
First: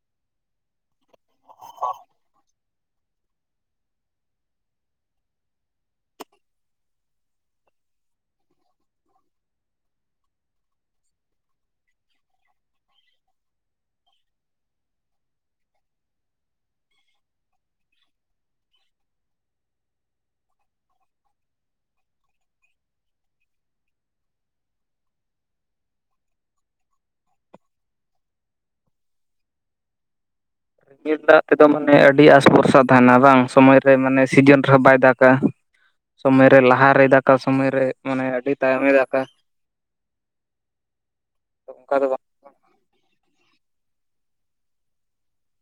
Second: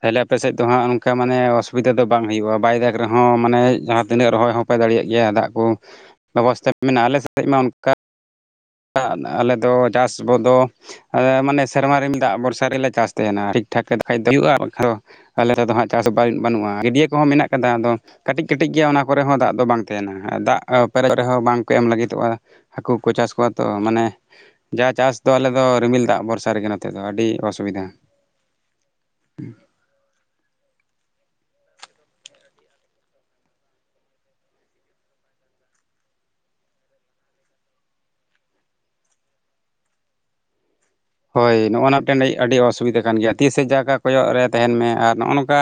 Speaker 1: ᱛᱟᱦᱚᱞᱮ ᱟᱯᱮᱥᱮᱫ ᱫᱚ ᱦᱟᱸᱜ ᱚᱱᱠᱟ ᱢᱟᱱᱮ ᱚᱥᱩᱵᱤᱫᱟ ᱫᱚ ᱵᱟᱝ ᱦᱩᱭᱩᱜᱼᱟ ᱵᱟᱭ ᱫᱟᱜᱽ ᱨᱮᱦᱚᱸ ᱢᱟᱱᱮ ᱡᱟᱦᱟᱸ ᱛᱤᱱᱟᱹᱜ ᱨᱚᱦᱚᱭ ᱦᱚᱸᱯᱮ ᱫᱟᱲᱮᱭᱟᱜ ᱜᱮᱭᱟ ᱫᱟᱜ ᱠᱚ ᱵᱮᱵᱚᱥᱛᱷᱟ ᱢᱮᱱᱟᱜᱼᱟ ᱟᱞᱮ ᱥᱮᱫ ᱢᱟ ᱚᱱᱠᱟ ᱟᱞᱮᱫᱚ ᱪᱟᱥ ᱵᱚᱫᱚ ᱢᱟᱱᱮ ᱥᱮᱨᱢᱟ ᱨᱮ ᱫᱟᱜ ᱵᱚᱨᱥᱟ ᱨᱮᱞᱮ ᱪᱟᱥ ᱛᱟᱦᱮᱸᱱᱟ ᱴᱷᱤᱠᱴᱷᱟᱠ ᱦᱩᱭᱩᱜᱼᱟ ᱟᱞᱮ ᱛᱮᱫ ᱫᱚ ᱦᱟᱸᱜ ᱪᱟᱥ ᱵᱟᱭ ᱵᱟᱹᱱᱩᱜᱼᱟ ᱜᱟᱹᱰᱭᱟᱹ ᱠᱚᱦᱚᱸ ᱢᱮᱱᱟᱜ ᱟᱠᱟᱫᱟ ᱟᱫᱚ ᱠᱟᱹᱴᱤᱡ ᱠᱟᱹᱴᱤᱡ ᱜᱮᱭᱟ ᱚᱱᱟ ᱠᱚᱨᱮ ᱦᱚᱸ ᱫᱟᱜ ᱫᱚ ᱵᱟᱝ ᱛᱟᱦᱮᱸᱱᱟ ᱫᱟᱜ ᱯᱮᱨᱮᱡ ᱠᱚ ᱨᱮ ᱦᱚᱸ ᱵᱟᱝ ᱠᱚ ᱮᱢ ᱞᱟᱹᱜᱤᱫᱚᱜᱼᱟ ᱦᱟᱹᱠᱩ ᱠᱚ ᱪᱟᱥ ᱠᱚᱣᱟ ᱛᱚ ᱢᱟᱱᱮ ᱡᱟ ᱪᱟᱥᱫᱚ ᱟᱞᱮᱫᱚ ᱨᱤᱢᱤᱞ ᱫᱟᱜ ᱵᱷᱚᱨᱥᱟ ᱨᱮᱜᱮ ᱱᱚᱛᱮᱫ ᱫᱚ ᱟᱹᱰᱤ ᱚᱥᱩᱵᱤᱫᱟ
Speaker 2: ᱨᱤᱢᱤᱞ ᱫᱟᱜ ᱛᱮᱫᱚ ᱢᱟᱱᱮ ᱟᱹᱰᱤ ᱟᱥᱵᱷᱚᱨᱥᱟ ᱛᱟᱦᱮᱱᱟ ᱵᱟᱝ ᱥᱚᱢᱚᱭ ᱨᱮ ᱢᱟᱱᱮ ᱥᱤᱡᱤᱱ ᱨᱮᱦᱚᱸ ᱵᱟᱭ ᱫᱟᱜᱟ ᱥᱚᱢᱢᱚᱭᱨᱮ ᱞᱟᱦᱟᱨᱮᱭ ᱫᱟᱠᱟ ᱥᱚᱢᱚᱭᱨᱮ ᱢᱟᱱᱮ ᱟᱹᱰᱤ ᱛᱟᱭᱚᱢᱮᱭ ᱫᱟᱠᱟ
Speaker 1: ᱦᱳᱭ ᱱᱚᱜᱼᱚ
Speaker 2: ᱚᱱᱠᱟ
Speaker 1: ᱱᱚᱣᱟ
Speaker 2: ᱫᱚ
Speaker 1: ᱛᱮᱱᱫᱚ
Speaker 2: ᱵᱟᱝ
Speaker 1: ᱟᱹᱰᱤ ᱚᱥᱩᱵᱤᱫᱷᱟ ᱠᱟᱱ ᱜᱮᱭᱟ ᱛᱤᱥᱮ ᱡᱟᱭᱜᱟ ᱠᱚᱭᱚᱜ ᱨᱮ ᱛᱟᱦᱮᱱ ᱢᱮ ᱟᱨ ᱱᱚᱜᱼᱚ ᱱᱚᱝᱠᱟ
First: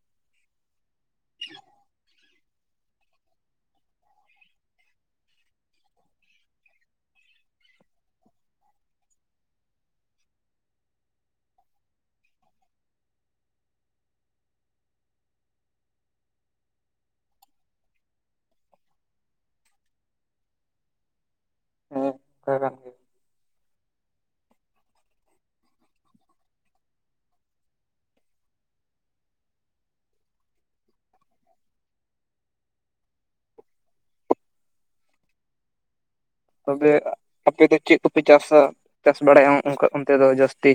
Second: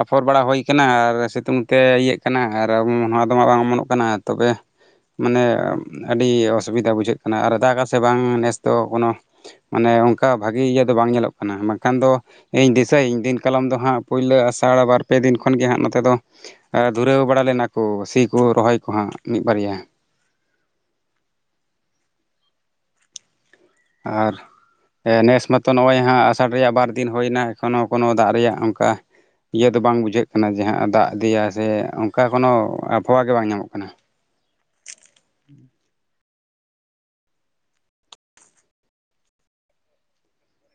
Speaker 1: ᱟᱯᱷᱚᱨ ᱵᱟᱲᱟ ᱦᱩᱭ ᱠᱟᱱᱟ ᱟᱨ ᱥᱤᱛᱩᱝ ᱛᱮ ᱤᱭᱟᱹᱜ ᱠᱟᱱᱟ ᱟᱨ ᱱᱚᱣᱟ ᱟᱫᱚᱢᱟ ᱵᱟᱝ ᱚᱢᱚᱱᱚᱜ ᱠᱟᱱᱟ ᱛᱚᱵᱮ ᱢᱟᱱᱮ ᱟᱹᱰᱤ ᱚᱥᱩᱵᱤᱫᱟ ᱵᱩᱡᱷᱟᱹᱜ ᱠᱟᱱᱟ ᱟᱨ ᱫᱟᱜ ᱟᱥᱮ ᱵᱟᱝ ᱱᱮᱥ ᱫᱚ ᱠᱳᱱᱳ ᱢᱟᱱᱮ ᱚᱱᱠᱟ ᱵᱷᱟᱜᱤ ᱤᱭᱟᱹ ᱫᱚ ᱵᱟᱝ ᱧᱮᱞᱚᱜ ᱠᱟᱱᱟ ᱵᱟᱝᱠᱷᱟᱱ ᱫᱚ ᱤᱧ ᱫᱤᱥᱟᱹᱭᱟᱹᱧ ᱫᱤᱱ ᱠᱟᱞᱚᱢ ᱫᱚ ᱦᱟᱸᱜ ᱯᱳᱭᱞᱳ ᱟᱥᱟᱲ ᱵᱟᱨ ᱯᱮ ᱫᱤᱱ ᱠᱷᱚᱱᱜᱮ ᱦᱟᱸᱜ ᱱᱚᱛᱮ ᱫᱚ ᱫᱷᱩᱨᱟᱹᱣ ᱵᱟᱲᱟ ᱞᱮᱱᱟᱠᱚ ᱥᱤ ᱠᱚ ᱨᱚᱦᱚᱭ ᱠᱚᱦᱟᱸᱜ ᱢᱤᱫ ᱵᱟᱨᱭᱟ
Speaker 2: ᱦᱮᱸ
Speaker 1: ᱟᱨ ᱱᱮᱥ ᱢᱟᱛᱚ ᱱᱚᱜᱼᱚᱭ ᱦᱟᱸᱜ ᱟᱥᱟᱲ ᱨᱮᱭᱟᱜ ᱵᱟᱨᱫᱤᱱ ᱦᱩᱭᱱᱟ ᱮᱠᱷᱚᱱᱳ ᱠᱳᱱᱳ ᱫᱟᱜ ᱨᱮᱭᱟᱜ ᱚᱱᱠᱟ ᱤᱭᱟᱹ ᱫᱚ ᱵᱟᱝ ᱵᱩᱡᱷᱟᱹᱜ ᱠᱟᱱᱟ ᱡᱮ ᱫᱟᱜ ᱤᱫᱤᱭᱟ ᱥᱮ ᱚᱱᱠᱟ ᱠᱳᱱᱳ ᱟᱵᱚᱦᱟᱣᱟ ᱜᱮ ᱵᱟᱝ ᱧᱟᱢᱚᱜ ᱠᱟᱱᱟ
Speaker 2: ᱛᱚᱵᱮ ᱟᱯᱮ ᱫᱚ ᱪᱮᱫ ᱠᱚᱯᱮ ᱪᱟᱥᱟ ᱪᱟᱥ ᱵᱟᱲᱟᱭᱟ ᱚᱱᱠᱟ ᱚᱱᱛᱮ ᱫᱚ ᱡᱟᱹᱥᱛᱤ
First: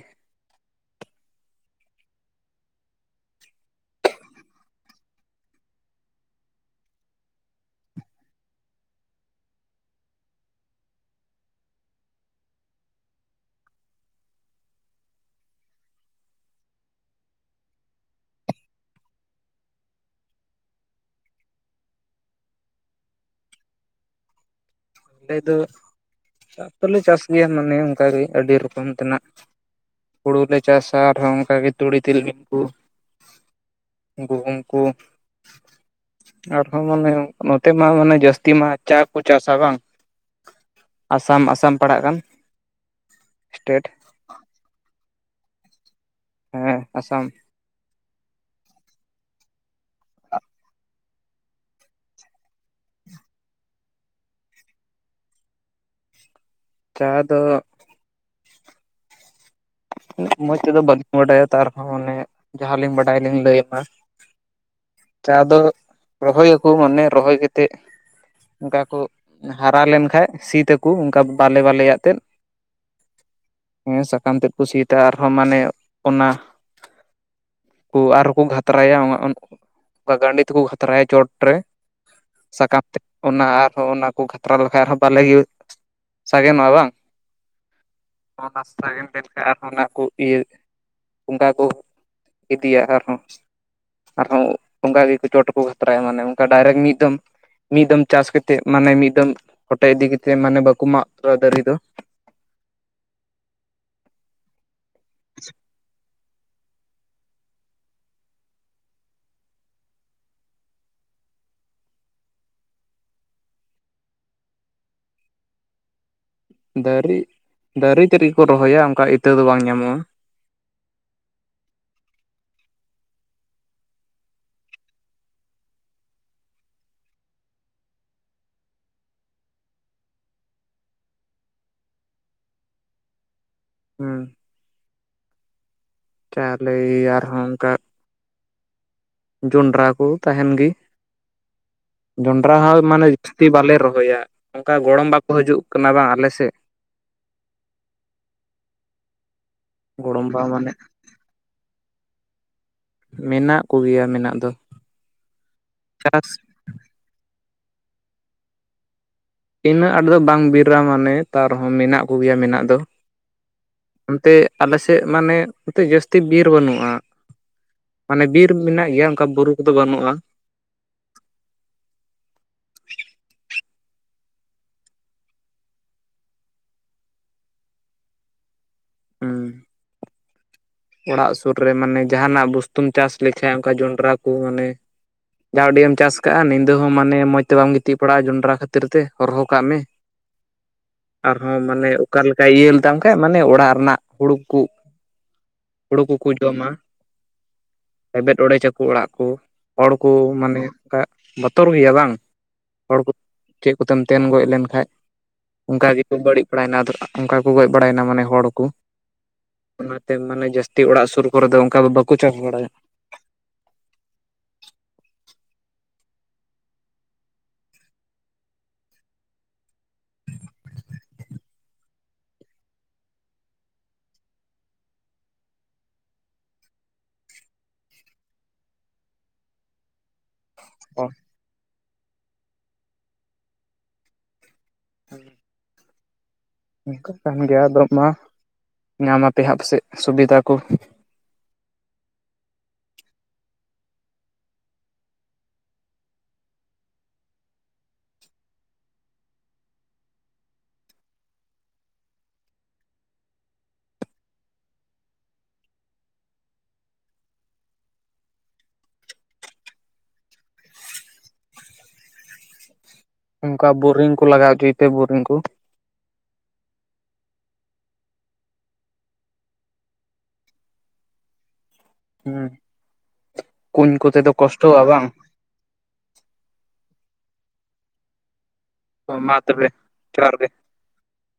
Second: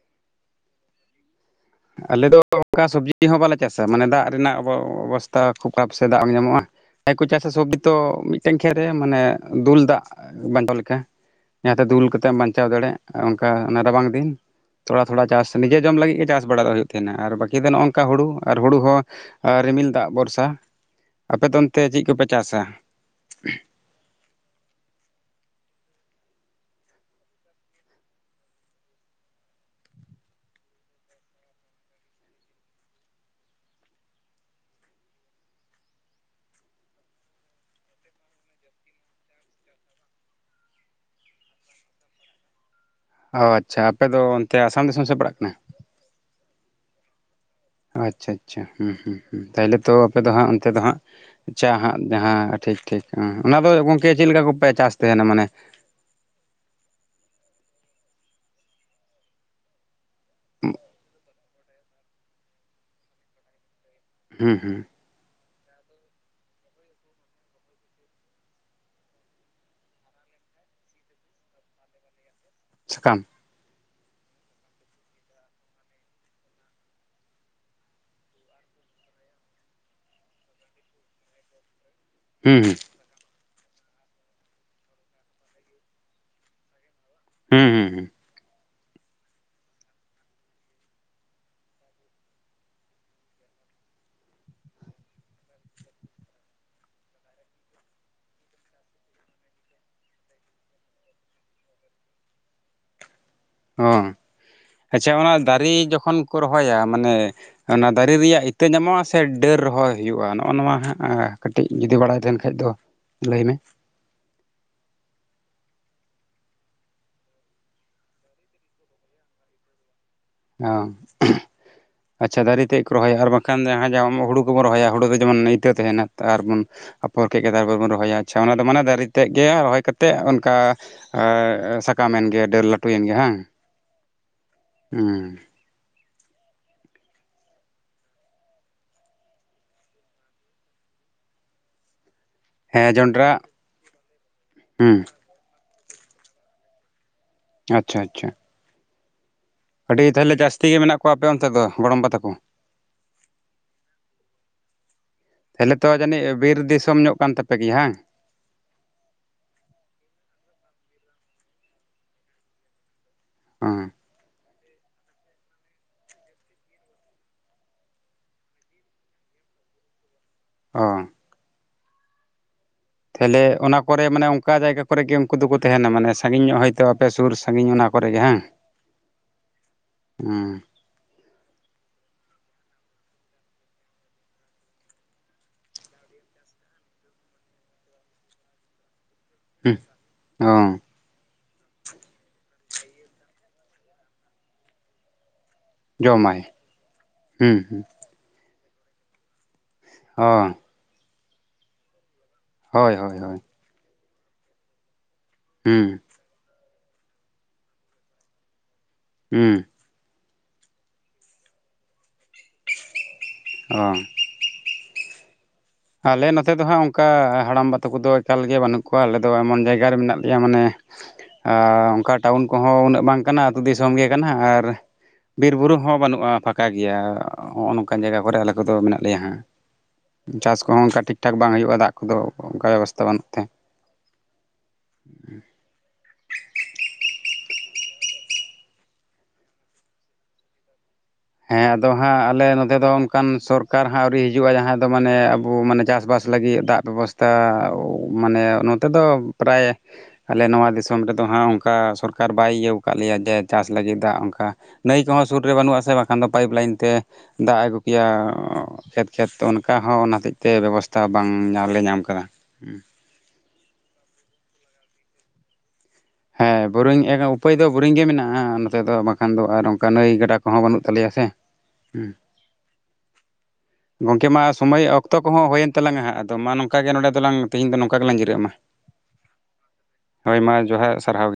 Speaker 1: ᱟᱞᱮᱫᱚ ᱚᱱᱠᱟ ᱥᱚᱵᱽᱡᱤ ᱦᱚᱸ ᱵᱟᱞᱮ ᱪᱟᱥᱟ ᱢᱟᱱᱮ ᱫᱟᱜ ᱨᱮᱱᱟᱜ ᱚᱵᱚᱥᱛᱷᱟ ᱠᱷᱩᱵ ᱠᱷᱟᱨᱟᱯ ᱥᱮ ᱫᱟᱜ ᱵᱟᱝ ᱧᱟᱢᱚᱜᱼᱟ ᱡᱟᱦᱟᱸᱭ ᱠᱩ ᱪᱟᱥᱟ ᱥᱚᱵᱡᱤ ᱛᱚ ᱢᱤᱫᱴᱮᱱ ᱠᱷᱮᱛ ᱨᱮ ᱢᱟᱱᱮ ᱫᱩᱞ ᱫᱟᱜ ᱵᱟᱧᱪᱟᱣ ᱞᱮᱠᱟ ᱡᱟᱦᱟᱸᱛᱮ ᱫᱩᱞ ᱠᱟᱛᱮᱢ ᱵᱟᱧᱪᱟᱣ ᱫᱟᱲᱮᱭᱟᱜ ᱚᱱᱠᱟ ᱚᱱᱟ ᱨᱟᱵᱟᱝ ᱫᱤᱱ ᱛᱷᱚᱲᱟ ᱛᱷᱚᱲᱟ ᱪᱟᱥ ᱱᱤᱡᱮ ᱡᱚᱢ ᱞᱟᱹᱜᱤᱫ ᱜᱮ ᱪᱟᱥ ᱫᱟᱜ ᱵᱟᱲᱟ ᱦᱩᱭᱩᱜ ᱛᱟᱦᱮᱱᱟ ᱟᱨ ᱵᱟᱹᱠᱤ ᱫᱚ ᱱᱚᱜ ᱱᱚᱝᱠᱟ ᱦᱳᱲᱩ ᱟᱨ ᱦᱳᱲᱩ ᱦᱚᱸ ᱨᱤᱢᱤᱞ ᱫᱟᱜ ᱵᱷᱚᱨᱥᱟ ᱟᱯᱮ ᱫᱚ ᱚᱱᱛᱮ ᱪᱮᱫ ᱠᱚᱯᱮ ᱪᱟᱥᱟ
Speaker 2: ᱟᱞᱮ ᱫᱚ ᱪᱟᱥ ᱫᱚᱞᱮ ᱪᱟᱥ ᱜᱮᱭᱟ ᱢᱟᱱᱮ ᱚᱱᱠᱟᱜᱮ ᱟᱹᱰᱤ ᱨᱚᱠᱚᱢ ᱛᱮᱱᱟᱜ ᱦᱩᱲᱩᱞᱮ ᱪᱟᱥᱟ ᱟᱨᱦᱚᱸ ᱚᱱᱠᱟ ᱜᱮ ᱛᱩᱲᱤ ᱛᱤᱞᱢᱤᱧ ᱠᱚ ᱜᱩᱦᱩᱢ ᱠᱚ ᱟᱨᱦᱚᱸ ᱢᱟᱱᱮ ᱱᱚᱛᱮ ᱢᱟ ᱢᱟᱱᱮ ᱡᱟᱹᱥᱛᱤ ᱢᱟ ᱪᱟ ᱠᱚ ᱪᱟᱥᱟ ᱵᱟᱝ ᱟᱥᱟᱢ ᱟᱥᱟᱢ ᱯᱟᱲᱟᱜ ᱠᱟᱱ
Speaker 1: ᱚ ᱟᱪᱪᱷᱟ
Speaker 2: ᱥᱴᱮᱴ
Speaker 1: ᱟᱯᱮᱫᱚ ᱚᱱᱛᱮ ᱟᱥᱟᱢ ᱫᱤᱥᱚᱢ ᱥᱮᱫ ᱯᱟᱲᱟᱜ ᱠᱟᱱᱟ
Speaker 2: ᱦᱮᱸ ᱟᱥᱟᱢ
Speaker 1: ᱟᱪᱪᱷᱟ ᱟᱪᱪᱷᱟᱸᱸ ᱛᱟᱦᱚᱞᱮ ᱛᱚ ᱟᱯᱮ ᱫᱚ ᱦᱟᱸᱜ ᱚᱱᱛᱮ ᱫᱚ ᱦᱟᱸᱜ ᱟᱪᱪᱷᱟ ᱦᱟᱸᱜ ᱡᱟᱦᱟᱸ ᱴᱷᱤᱠ ᱴᱷᱤᱠ ᱚᱱᱟ ᱫᱚ ᱜᱚᱢᱠᱮ ᱪᱮᱫ ᱞᱮᱠᱟ ᱠᱚᱯᱮ ᱪᱟᱥ ᱛᱟᱦᱮᱱᱟ ᱢᱟᱱᱮ
Speaker 2: ᱪᱟ ᱫᱚ ᱢᱚᱸᱡᱽ ᱛᱮᱫᱚ ᱵᱟᱹᱞᱤᱧ ᱵᱟᱰᱟᱭᱟ ᱛᱟᱦᱚᱸ ᱚᱱᱮ ᱡᱟᱦᱟᱸᱞᱤᱧ ᱵᱟᱰᱟᱭ ᱞᱤᱧ ᱞᱟᱹᱭᱟᱢᱟ
Speaker 1: ᱦᱩᱸ ᱦᱩᱸ
Speaker 2: ᱪᱟ ᱫᱚ ᱨᱚᱦᱚᱭᱟᱠᱚ ᱢᱟᱱᱮ ᱨᱚᱦᱚᱭ ᱠᱟᱛᱮᱮᱫ ᱚᱱᱠᱟ ᱠᱚ ᱦᱟᱨᱟ ᱞᱮᱱᱠᱟᱱᱡ ᱥᱤᱫ ᱛᱟᱠᱚ ᱚᱱᱠᱟ ᱵᱟᱞᱮ ᱵᱟᱞᱮ ᱟᱛᱮᱫ
Speaker 1: ᱥᱟᱠᱟᱢ
Speaker 2: ᱦᱮᱸ ᱥᱟᱠᱟᱢ ᱛᱮᱫ ᱠᱚ ᱥᱤᱫᱟ ᱟᱨᱦᱚᱸ ᱢᱟᱱᱮ ᱚᱱᱟ ᱠᱚ ᱟᱨᱦᱚᱸᱠᱚ ᱠᱷᱟᱛᱨᱟᱭᱟ ᱚᱱᱠᱟ ᱜᱟᱸᱰᱤ ᱛᱮᱠᱚ ᱠᱷᱟᱛᱨᱟᱭᱟ ᱪᱚᱴ ᱨᱮ
Speaker 1: ᱦᱩᱸ ᱦᱩᱸ
Speaker 2: ᱥᱟᱠᱟᱢ ᱛᱮ ᱚᱱᱟ ᱟᱨᱦᱚᱸ ᱚᱱᱟ ᱠᱚ ᱠᱷᱟᱛᱨᱟ ᱞᱮᱠᱷᱟᱡ ᱟᱨᱦᱚᱸ ᱵᱟᱞᱮ ᱥᱟᱜᱮᱱᱚᱜᱼᱟ ᱵᱟᱝ
Speaker 1: ᱦᱩᱸ ᱦᱩᱸ ᱦᱩᱸ
Speaker 2: ᱚᱱᱟ ᱥᱟᱜᱮᱱ ᱞᱮᱱᱠᱷᱟᱱ ᱟᱨᱦᱚᱸ ᱚᱱᱟ ᱠᱚ ᱤᱭᱟᱹ ᱵᱚᱸᱜᱟ ᱠᱚ ᱤᱫᱤᱭᱟ ᱟᱨᱦᱚᱸ ᱟᱨᱦᱚᱸ ᱚᱱᱠᱟ ᱜᱮ ᱪᱚᱴᱠᱚ ᱠᱷᱟᱛᱨᱟᱭᱟ ᱢᱟᱱᱮ ᱚᱱᱠᱟ ᱰᱟᱭᱨᱮᱠᱴ ᱢᱤᱫ ᱫᱚᱢ ᱢᱤᱫ ᱫᱚᱢ ᱪᱟᱥ ᱠᱟᱛᱮᱫ ᱢᱟᱱᱮ ᱢᱤᱫ ᱫᱚᱢ ᱦᱚᱴᱮᱡ ᱤᱫᱤ ᱠᱟᱛᱮᱫ ᱢᱟᱱᱮ ᱵᱟᱠᱚ ᱢᱟᱜ ᱩᱛᱟᱹᱨᱟ ᱫᱟᱨᱮ ᱫᱚ
Speaker 1: ᱚ ᱟᱪᱪᱷᱟ ᱚᱱᱟ ᱫᱟᱨᱮ ᱡᱚᱠᱷᱚᱱ ᱠᱚ ᱨᱚᱦᱚᱭᱟ ᱢᱟᱱᱮ ᱚᱱᱟ ᱫᱟᱨᱮ ᱨᱮᱭᱟᱜ ᱤᱛᱟᱹ ᱧᱟᱢᱚᱜᱼᱟ ᱥᱮ ᱰᱟᱹᱨ ᱨᱚᱦᱚᱭ ᱦᱩᱭᱩᱜᱼᱟ ᱱᱚᱜᱼᱚ ᱱᱚᱣᱟ ᱦᱟᱸᱜ ᱠᱟᱹᱴᱤᱡ ᱡᱩᱫᱤ ᱵᱟᱲᱟᱭ ᱞᱮᱱ ᱠᱷᱟᱱᱡ ᱫᱚ ᱞᱟᱹᱭ ᱢᱮ
Speaker 2: ᱫᱟᱨᱮ ᱫᱟᱨᱮ ᱨᱮᱜᱮ ᱠᱚ ᱨᱚᱦᱚᱭᱟ ᱚᱱᱠᱟ ᱤᱛᱟᱹ ᱫᱚ ᱵᱟᱝ ᱧᱟᱢᱚᱜᱼᱟ
Speaker 1: ᱦ [unintelligible] ᱟᱪᱪᱷᱟ ᱫᱟᱨᱮ ᱛᱮᱫ ᱠᱚ ᱨᱚᱦᱚᱭᱟ ᱟᱨ ᱵᱟᱝᱠᱷᱟᱱ ᱡᱟᱦᱟᱸ ᱦᱩᱲᱩ ᱠᱚᱵᱚᱱ ᱨᱚᱦᱚᱭᱟ ᱦᱩᱲᱩ ᱫᱚ ᱡᱮᱢᱚᱱ ᱤᱛᱟᱹ ᱛᱟᱦᱮᱱᱟ ᱟᱨᱵᱚᱱ ᱟᱯᱚᱨ ᱠᱮᱫ ᱜᱮ ᱛᱟᱨᱯᱚᱨ ᱵᱚᱱ ᱨᱚᱦᱚᱭᱟ ᱟᱪᱪᱷᱟ ᱚᱱᱮ ᱫᱚ ᱢᱟᱱᱮ ᱫᱟᱨᱮ ᱛᱮᱫ ᱜᱮ ᱨᱚᱦᱚᱭ ᱠᱟᱛᱮᱫ ᱚᱱᱠᱟ ᱮ ᱥᱟᱠᱟᱢᱮᱱ ᱜᱮ ᱰᱟᱹᱨ ᱞᱟᱹᱴᱩᱭᱮᱱ ᱜᱮᱭᱟ ᱵᱟᱝ
Speaker 2: ᱦᱩᱸ
Speaker 1: ᱦᱩᱸ
Speaker 2: ᱪᱟᱣᱞᱮ ᱟᱨᱦᱚᱸ ᱚᱱᱠᱟ ᱡᱚᱱᱰᱨᱟ ᱠᱚ ᱛᱟᱦᱮᱱ ᱜᱮ ᱡᱚᱱᱰᱨᱟ ᱦᱚᱸ
Speaker 1: ᱦᱮᱸ
Speaker 2: ᱢᱟᱱᱮ
Speaker 1: ᱡᱚᱱᱰᱨᱟ
Speaker 2: ᱡᱷᱛᱤ ᱵᱟᱞᱮ ᱨᱚᱦᱚᱭᱟ ᱚᱱᱠᱟ
Speaker 1: ᱦᱩᱸ
Speaker 2: ᱜᱚᱲᱚᱢ ᱵᱟᱠᱚ ᱦᱤᱡᱩᱜ ᱠᱟᱱᱟ ᱵᱟᱝ ᱟᱞᱮ ᱥᱮᱫ
Speaker 1: ᱟᱪᱪᱷᱟ ᱟᱪᱪᱷᱟ ᱟᱹᱰᱤ ᱛᱟᱦᱚᱞᱮ
Speaker 2: ᱜᱚᱲᱚᱢᱵᱟ
Speaker 1: ᱡᱟᱹᱥᱛᱤ
Speaker 2: ᱢᱟᱱᱮ
Speaker 1: ᱜᱮ ᱢᱮᱱᱟᱜ ᱠᱚᱣᱟ ᱟᱯᱮ ᱚᱱᱛᱮ ᱫᱚ ᱜᱚᱲᱚᱢ ᱵᱟ ᱛᱟᱠᱚ
Speaker 2: ᱢᱮᱱᱟᱜ ᱠᱚᱜᱮᱭᱟ ᱢᱮᱱᱟᱜ ᱫᱚ
Speaker 1: ᱛᱟᱦᱚᱞᱮ ᱛᱚ ᱡᱟᱹᱱᱤᱡ
Speaker 2: ᱪᱟᱥ
Speaker 1: ᱵᱤᱨ ᱫᱤᱥᱚᱢ ᱧᱚᱜ ᱠᱟᱱ ᱛᱟᱯᱮᱜ ᱜᱮ ᱵᱟᱝᱸ
Speaker 2: ᱤᱱᱟᱹᱜ ᱫᱚ ᱵᱟᱝ ᱵᱤᱨᱨᱟ ᱢᱟᱱᱮ ᱛᱟᱨᱦᱚᱸ ᱢᱮᱱᱟᱜ ᱠᱚᱜᱮᱭᱟ ᱢᱮᱱᱟᱜ ᱫᱚ
Speaker 1: ᱩᱸ
Speaker 2: ᱚᱱᱛᱮ ᱟᱞᱮ ᱥᱮᱫ ᱢᱟᱱᱮ ᱮᱱᱛᱮ ᱡᱟᱹᱥᱛᱤ ᱵᱤᱨ ᱵᱟᱹᱱᱩᱜᱼᱟ ᱢᱟᱱᱮ ᱵᱤᱨ ᱢᱮᱱᱟᱜ ᱜᱮᱭᱟ ᱚᱱᱠᱟ ᱵᱩᱨᱩ ᱠᱚᱫᱚ ᱵᱟᱹᱱᱩᱜᱼᱟ
Speaker 1: ᱚ ᱛᱟᱦᱚᱞᱮ ᱚᱱᱟ ᱠᱚᱨᱮ ᱢᱟᱱᱮ ᱚᱱᱠᱟ ᱡᱟᱭᱜᱟ ᱠᱚᱨᱮᱜᱮ ᱩᱱᱠᱩ ᱫᱚᱠᱚ ᱛᱟᱦᱮᱱᱟ ᱢᱟᱱᱮ ᱥᱟᱺᱜᱤᱧ ᱧᱚᱜ ᱦᱳᱭᱛᱚ ᱟᱯᱮ ᱥᱩᱨ ᱥᱟᱺᱜᱤᱧ ᱚᱱᱟ ᱠᱚᱨᱮᱜᱮ ᱦᱟᱝ
Speaker 2: [unintelligible]
Speaker 1: ᱦᱩᱸ
Speaker 2: ᱚᱲᱟᱜ ᱥᱩᱨ ᱨᱮ ᱢᱟᱱᱮ ᱡᱟᱦᱟᱱᱟᱜ ᱵᱚᱥᱛᱩ ᱪᱟᱥ ᱞᱮᱠᱷᱟᱡ ᱚᱱᱠᱟ ᱡᱚᱱᱰᱨᱟ ᱠᱚ ᱢᱟᱱᱮ ᱡᱟᱦᱟᱸ ᱦᱚᱰᱤ ᱮᱢ ᱪᱟᱥ ᱠᱟᱜᱼᱟ ᱧᱤᱫᱟᱹ ᱦᱚᱸ ᱢᱟᱱᱮ ᱢᱚᱡᱽ ᱛᱮ ᱵᱟᱢ ᱜᱤᱛᱤᱡ ᱯᱟᱲᱟᱜᱼᱟ ᱡᱚᱸᱰᱨᱟ ᱠᱷᱟᱹᱛᱤᱨ ᱠᱷᱟᱹᱛᱤᱨ ᱛᱮ ᱦᱚᱨᱦᱚ ᱠᱟᱜ ᱢᱮ
Speaker 1: ᱦᱩᱸ ᱚ
Speaker 2: ᱟᱨ ᱦᱚᱸ ᱢᱟᱱᱮ ᱚᱠᱟ ᱞᱮᱠᱟᱭ ᱤᱭᱟᱹ ᱞᱮᱫᱟ ᱠᱷᱟᱡ ᱢᱟᱱᱮ ᱚᱲᱟᱜ ᱨᱮᱱᱟᱜ ᱦᱩᱲᱩ ᱠᱩ ᱦᱳᱲᱳ ᱠᱚᱠᱚ
Speaker 1: ᱡᱚᱢᱟᱭ
Speaker 2: ᱡᱚᱢᱟ
Speaker 1: ᱦᱩᱸ ᱦᱩᱸ
Speaker 2: ᱞᱮᱵᱮᱫ ᱚᱲᱮᱡᱟᱠ ᱚᱲᱟᱜ ᱠᱩ ᱦᱚᱲ ᱠᱚ
Speaker 1: ᱚ ᱦᱳᱭ
Speaker 2: ᱢᱟᱱᱮ ᱵᱚᱛᱚᱨ ᱜᱮᱭᱟ ᱵᱟᱝ
Speaker 1: ᱦᱳᱭ
Speaker 2: ᱦᱚᱲ ᱠᱚ
Speaker 1: ᱦᱳᱭ ᱦᱳᱭ
Speaker 2: ᱪᱮᱫ ᱠᱚᱛᱮᱢ ᱛᱮᱱ ᱜᱚᱡ ᱞᱮᱱ ᱠᱷᱟᱡ ᱚᱱᱠᱟ
Speaker 1: ᱦᱩᱸ
Speaker 2: ᱜᱮᱠᱚ ᱵᱟᱹᱲᱤᱡ ᱵᱟᱲᱟᱭᱱᱟ ᱚᱱᱠᱟ ᱠᱚ ᱜᱚᱡ ᱵᱟᱲᱟᱭᱮᱱᱟ ᱢᱟᱱᱮ ᱦᱚᱲ ᱠᱚ
Speaker 1: ᱩᱸ
Speaker 2: ᱚᱱᱟᱛᱮ ᱢᱟᱱᱮ ᱡᱟᱹᱥᱛᱤ ᱚᱲᱟᱜ ᱥᱩᱨ ᱠᱚᱨᱮ ᱫᱚ ᱚᱱᱠᱟ ᱫᱚ ᱵᱟᱠᱚ ᱪᱟᱥ ᱵᱟᱲᱟᱭᱟ
Speaker 1: ᱚ ᱟᱞᱮ ᱱᱚᱛᱮ ᱫᱚ ᱦᱟᱸᱜ ᱚᱱᱠᱟ ᱦᱟᱲᱟᱢ ᱵᱟ ᱛᱚ ᱠᱚᱫᱚ ᱮᱠᱟᱞᱜ ᱵᱟᱹᱱᱩᱜ ᱠᱚᱣᱟ ᱟᱞᱮ ᱫᱚ ᱮᱢᱚᱱ ᱡᱟᱭᱜᱟ ᱨᱮ ᱢᱮᱱᱟᱜ ᱞᱮᱭᱟ ᱢᱟᱱᱮ ᱟᱨ ᱚᱱᱠᱟ ᱴᱟᱣᱩᱱ ᱠᱚᱦᱚᱸ ᱩᱱᱟᱹᱜ ᱵᱟᱝ ᱠᱟᱱᱟ ᱟᱹᱛᱩ ᱫᱤᱥᱚᱢ ᱜᱮ ᱠᱟᱱᱟ ᱟᱨ ᱵᱤᱨ ᱵᱩᱨᱩ ᱦᱚᱸ ᱵᱟᱹᱱᱩᱜᱼᱟ ᱯᱷᱟᱠᱟ ᱜᱮᱭᱟ ᱱᱚᱜᱼᱚ ᱱᱚᱝᱠᱟᱱ ᱡᱟᱭᱜᱟ ᱠᱚᱨᱮ ᱟᱞᱮ ᱠᱚᱫᱚ ᱢᱮᱱᱟᱜ ᱞᱮᱭᱟ ᱦᱟᱸᱜ ᱪᱟᱥ ᱠᱚᱦᱚᱸ ᱚᱱᱠᱟ
Speaker 2: ᱦᱚᱲ
Speaker 1: ᱴᱷᱤᱠ ᱴᱷᱟᱠ ᱵᱟᱝ ᱦᱩᱭᱩᱜᱼᱟ ᱫᱟᱜ ᱠᱚᱫᱚ ᱚᱱᱠᱟ ᱵᱮᱵᱚᱥᱛᱟ ᱵᱟᱹᱱᱩᱜ ᱛᱮ
Speaker 2: [unintelligible] ᱚᱱᱠᱟ ᱠᱟᱱ ᱜᱮᱭᱟ ᱟᱫᱚ ᱢᱟ ᱧᱟᱢ ᱟᱯᱮ ᱦᱟᱸᱜ ᱟᱯᱟᱥᱮᱡ ᱥᱩᱵᱤᱫᱷᱟ ᱠᱚ
Speaker 1: ᱦᱮᱸ ᱟᱫᱚ ᱦᱟᱸᱜ ᱟᱞᱮ ᱱᱚᱛᱮ ᱫᱚ ᱚᱱᱠᱟᱱ ᱥᱚᱨᱠᱟᱨ ᱦᱟᱸᱜ ᱟᱹᱣᱨᱤ ᱦᱤᱡᱩᱜᱼᱟ ᱡᱟᱦᱟᱸᱭ ᱫᱚ ᱢᱟᱱᱮ ᱟᱵᱚ ᱢᱟᱱᱮ ᱪᱟᱥᱵᱟᱥ ᱞᱟᱹᱜᱤᱫ ᱫᱟᱜ ᱵᱮᱵᱚᱥᱛᱟ ᱢᱟᱱᱮ ᱱᱚᱛᱮ ᱫᱚ ᱯᱨᱟᱭ ᱟᱞᱮ ᱱᱚᱣᱟ ᱫᱤᱥᱚᱢ ᱨᱮᱫᱚ ᱦᱟᱸᱜ ᱚᱱᱠᱟ ᱥᱚᱨᱠᱟᱨ ᱵᱟᱭ ᱤᱭᱟᱹ ᱟᱠᱟᱫ ᱞᱮᱭᱟ ᱡᱮ ᱪᱟᱥ ᱞᱟᱹᱜᱤᱫ ᱫᱟᱜ ᱚᱱᱠᱟ ᱱᱟᱹᱭ ᱠᱚᱦᱚᱸ ᱥᱩᱨ ᱨᱮ ᱵᱟᱹᱱᱩᱜ ᱟᱥᱮ ᱵᱟᱝᱠᱷᱟᱱ ᱫᱚ ᱯᱟᱭᱤᱯ ᱞᱟᱭᱤᱱ ᱛᱮ ᱫᱟᱜ ᱮ ᱟᱹᱜᱩ ᱠᱮᱭᱟ ᱠᱷᱮᱛ ᱠᱷᱮᱛ ᱚᱱᱠᱟ ᱦᱚᱸ ᱚᱱᱟ ᱦᱚᱛᱮᱡ ᱛᱮ ᱵᱮᱵᱚᱥᱛᱷᱟ ᱵᱟᱝ ᱧᱮ ᱧᱟᱢ ᱟᱠᱟᱫᱟ
Speaker 2: ᱚᱱᱠᱟ ᱵᱳᱨᱤᱝ ᱠᱚ ᱞᱟᱜᱟᱣ ᱦᱚᱪᱚᱭ ᱛᱮ ᱵᱳᱨᱤᱝ ᱠᱚ
Speaker 1: ᱦᱮᱸ ᱵᱳᱨᱤᱝ ᱮ ᱩᱯᱟᱹᱭ ᱫᱚ ᱵᱳᱨᱤᱝ ᱜᱮ ᱢᱮᱱᱟᱜᱼᱟ ᱱᱚᱛᱮ ᱫᱚ ᱵᱟᱠᱷᱟᱱ ᱫᱚ ᱟᱨ ᱚᱱᱠᱟ ᱱᱟᱹᱭ ᱜᱟᱰᱟ ᱠᱚᱦᱚᱸ ᱵᱟᱹᱱᱩᱜ ᱛᱟᱞᱮᱭᱟ ᱥᱮ
Speaker 2: ᱦᱩᱸ ᱠᱩᱧ ᱠᱚᱛᱮ
Speaker 1: ᱜᱚᱝᱠᱮ
Speaker 2: ᱫᱚ
Speaker 1: ᱢᱟ
Speaker 2: ᱠᱚᱥᱴᱚᱜᱼᱟ
Speaker 1: ᱥᱚᱢᱚᱭ
Speaker 2: ᱵᱟᱝ
Speaker 1: ᱚᱠᱛᱚ ᱠᱚ ᱦᱚᱸ ᱦᱩᱭᱮᱱ ᱛᱟᱞᱟᱝᱟ ᱦᱟᱜ ᱟᱫᱚ ᱢᱟ ᱱᱚᱝᱠᱟ ᱜᱮ ᱱᱚᱰᱮ ᱫᱚ ᱛᱤᱦᱤᱧ ᱫᱚ ᱱᱚᱝᱠᱟ ᱜᱮᱞᱟᱝ ᱡᱤᱨᱟᱹᱜ ᱢᱟ
Speaker 2: ᱢᱟ ᱛᱚᱵᱮ ᱡᱚᱦᱟᱨ
Speaker 1: ᱦᱳᱭ
Speaker 2: ᱜᱮ
Speaker 1: ᱢᱟ ᱡᱚᱦᱟᱨ ᱥᱟᱨᱦᱟᱣ ᱜᱮ